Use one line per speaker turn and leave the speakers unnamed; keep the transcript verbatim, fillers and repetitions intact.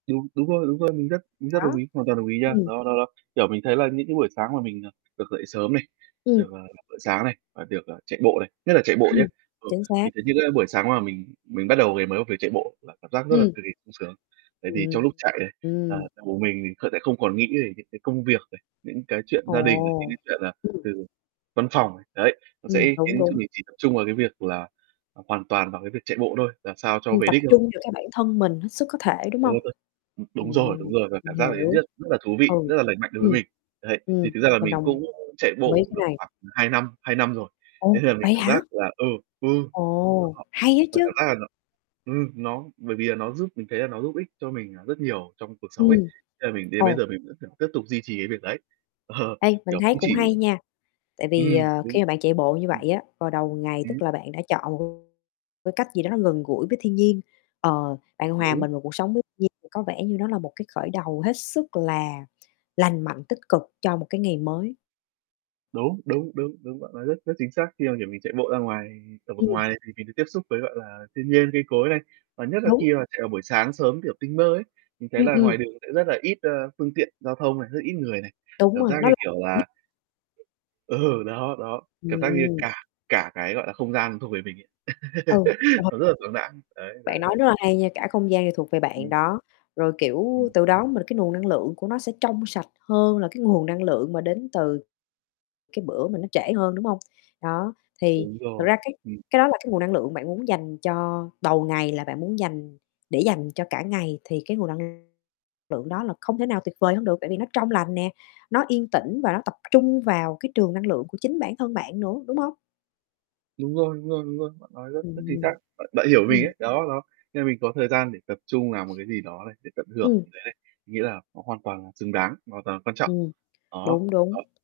Đúng, đúng rồi, đúng rồi, mình rất mình rất đồng
Đó,
ý, hoàn toàn đồng ý nha.
ừm.
Đó, đó, đó. Kiểu mình thấy là những cái buổi sáng mà mình, ờ, được dậy sớm này,
Ừm.
được, ờ, làm bữa sáng này, và được, ờ, chạy bộ này, nhất là chạy bộ
Ừm,
nhá. Ừ,
chính xác.
mình thấy những cái buổi sáng mà mình mình bắt đầu ngày mới bằng việc chạy bộ là cảm giác rất là
Ừm.
cực kỳ sung sướng. Tại vì trong lúc
Ừm.
chạy ấy là là
Ừm.
cùng mình mình sẽ không còn nghĩ về những cái công việc này, những cái chuyện
Ồ,
gia đình, những cái chuyện, ờ,
ừm.
từ văn phòng. Đấy, nó
Ừm,
sẽ
đúng,
khiến cho
đúng.
mình chỉ tập trung vào cái việc là hoàn toàn vào cái việc chạy bộ thôi, làm sao cho
Ừm,
về
tập
đích thôi.
trung vào cái bản thân mình hết sức có thể, đúng hông?
[unintelligible] Ưm, đúng rồi, đúng
Ừm,
rồi, và
mình
cảm giác đấy
hiểu.
rất rất là thú vị,
Ừ,
rất là lành mạnh đối với
ừm,
mình. Đấy, thì
ừm,
thực ra là
mình
mình cũng
đồng
chạy
ý
bộ
cái
được
này.
khoảng hai năm, hai năm rồi, thế
Ồ,
nên là mình
vậy
cảm giác
hả?
là ừ, ừ,
Ồ,
ờ,
hay á
mình cảm
chứ.
giác là nó ừm, nó bởi vì là nó giúp mình thấy là nó giúp ích cho mình rất nhiều trong cuộc sống ấy.
Ừm,
Thế là mình đến bây
ồ.
giờ mình vẫn, kiểu, tiếp tục duy trì cái việc đấy.
Ê, mình
kiểu,
thấy
cũng
cũng
chỉ
hay nha. Tại vì,
ừm,
ờ, khi
đúng.
mà bạn chạy bộ như
Ừm.
vậy á, vào đầu ngày
Ừm
tức là bạn đã chọn cái cách gì đó nó gần gũi với thiên nhiên. Ờ, bạn hòa
Đúng.
mình vào cuộc sống với thiên nhiên thì có vẻ như nó là một cái khởi đầu hết sức là lành mạnh, tích cực cho một cái ngày mới.
Đúng, đúng, đúng, đúng. Bạn nói rất rất chính xác khi mà, kiểu, mình chạy bộ ra ngoài, ở vực
Ừm.
ngoài thì mình được tiếp xúc với, gọi là, thiên nhiên, cây cối này. Và nhất là
Đúng.
khi mà chạy vào buổi sáng sớm kiểu tinh mơ ấy, mình thấy
Ừm,
là
ừm.
ngoài đường sẽ rất là ít, ơ, phương tiện giao thông này, rất là ít người này.
Đúng
Cảm
rồi,
giác
nó
như
là
kiểu
[unintelligible]
là ừ, đó, đó. Cảm giác như
Ừm.
cả cả cái, gọi là, không gian thuộc về mình ấy.
Ừ, trường hợp
Nó rất là thoáng đãng. Đấy,
Bạn
đấy,
nói
đấy.
rất là hay nha, cả không gian này thuộc về bạn
Ừm.
đó. Rồi, kiểu,
Ừm
từ đó mà cái nguồn năng lượng của nó sẽ trong sạch hơn là cái nguồn năng lượng mà đến từ cái bữa mà nó trễ hơn, đúng hông? Đó, thì
Đúng
thực
rồi,
ra cái
ừm
cái đó là cái nguồn năng lượng bạn muốn dành cho đầu ngày, là bạn muốn dành để dành cho cả ngày, thì cái nguồn năng lượng đó là không thể nào tuyệt vời hơn được. Tại vì nó trong lành nè, nó yên tĩnh và nó tập trung vào cái trường năng lượng của chính bản thân bạn nữa, đúng hông?
Đúng rồi, đúng rồi, đúng rồi. Bạn nói rất rất chính xác.
Ừm,
Bạn bạn hiểu mình
ừm.
ấy. Đó, đó. Nên là mình có thời gian để tập trung làm một cái gì đó này, để tận hưởng
Ừm.
với lại mình nghĩ là nó hoàn toàn là xứng đáng, hoàn toàn là quan trọng.
Ừm,
Đó.
đúng,
Ờ.
đúng.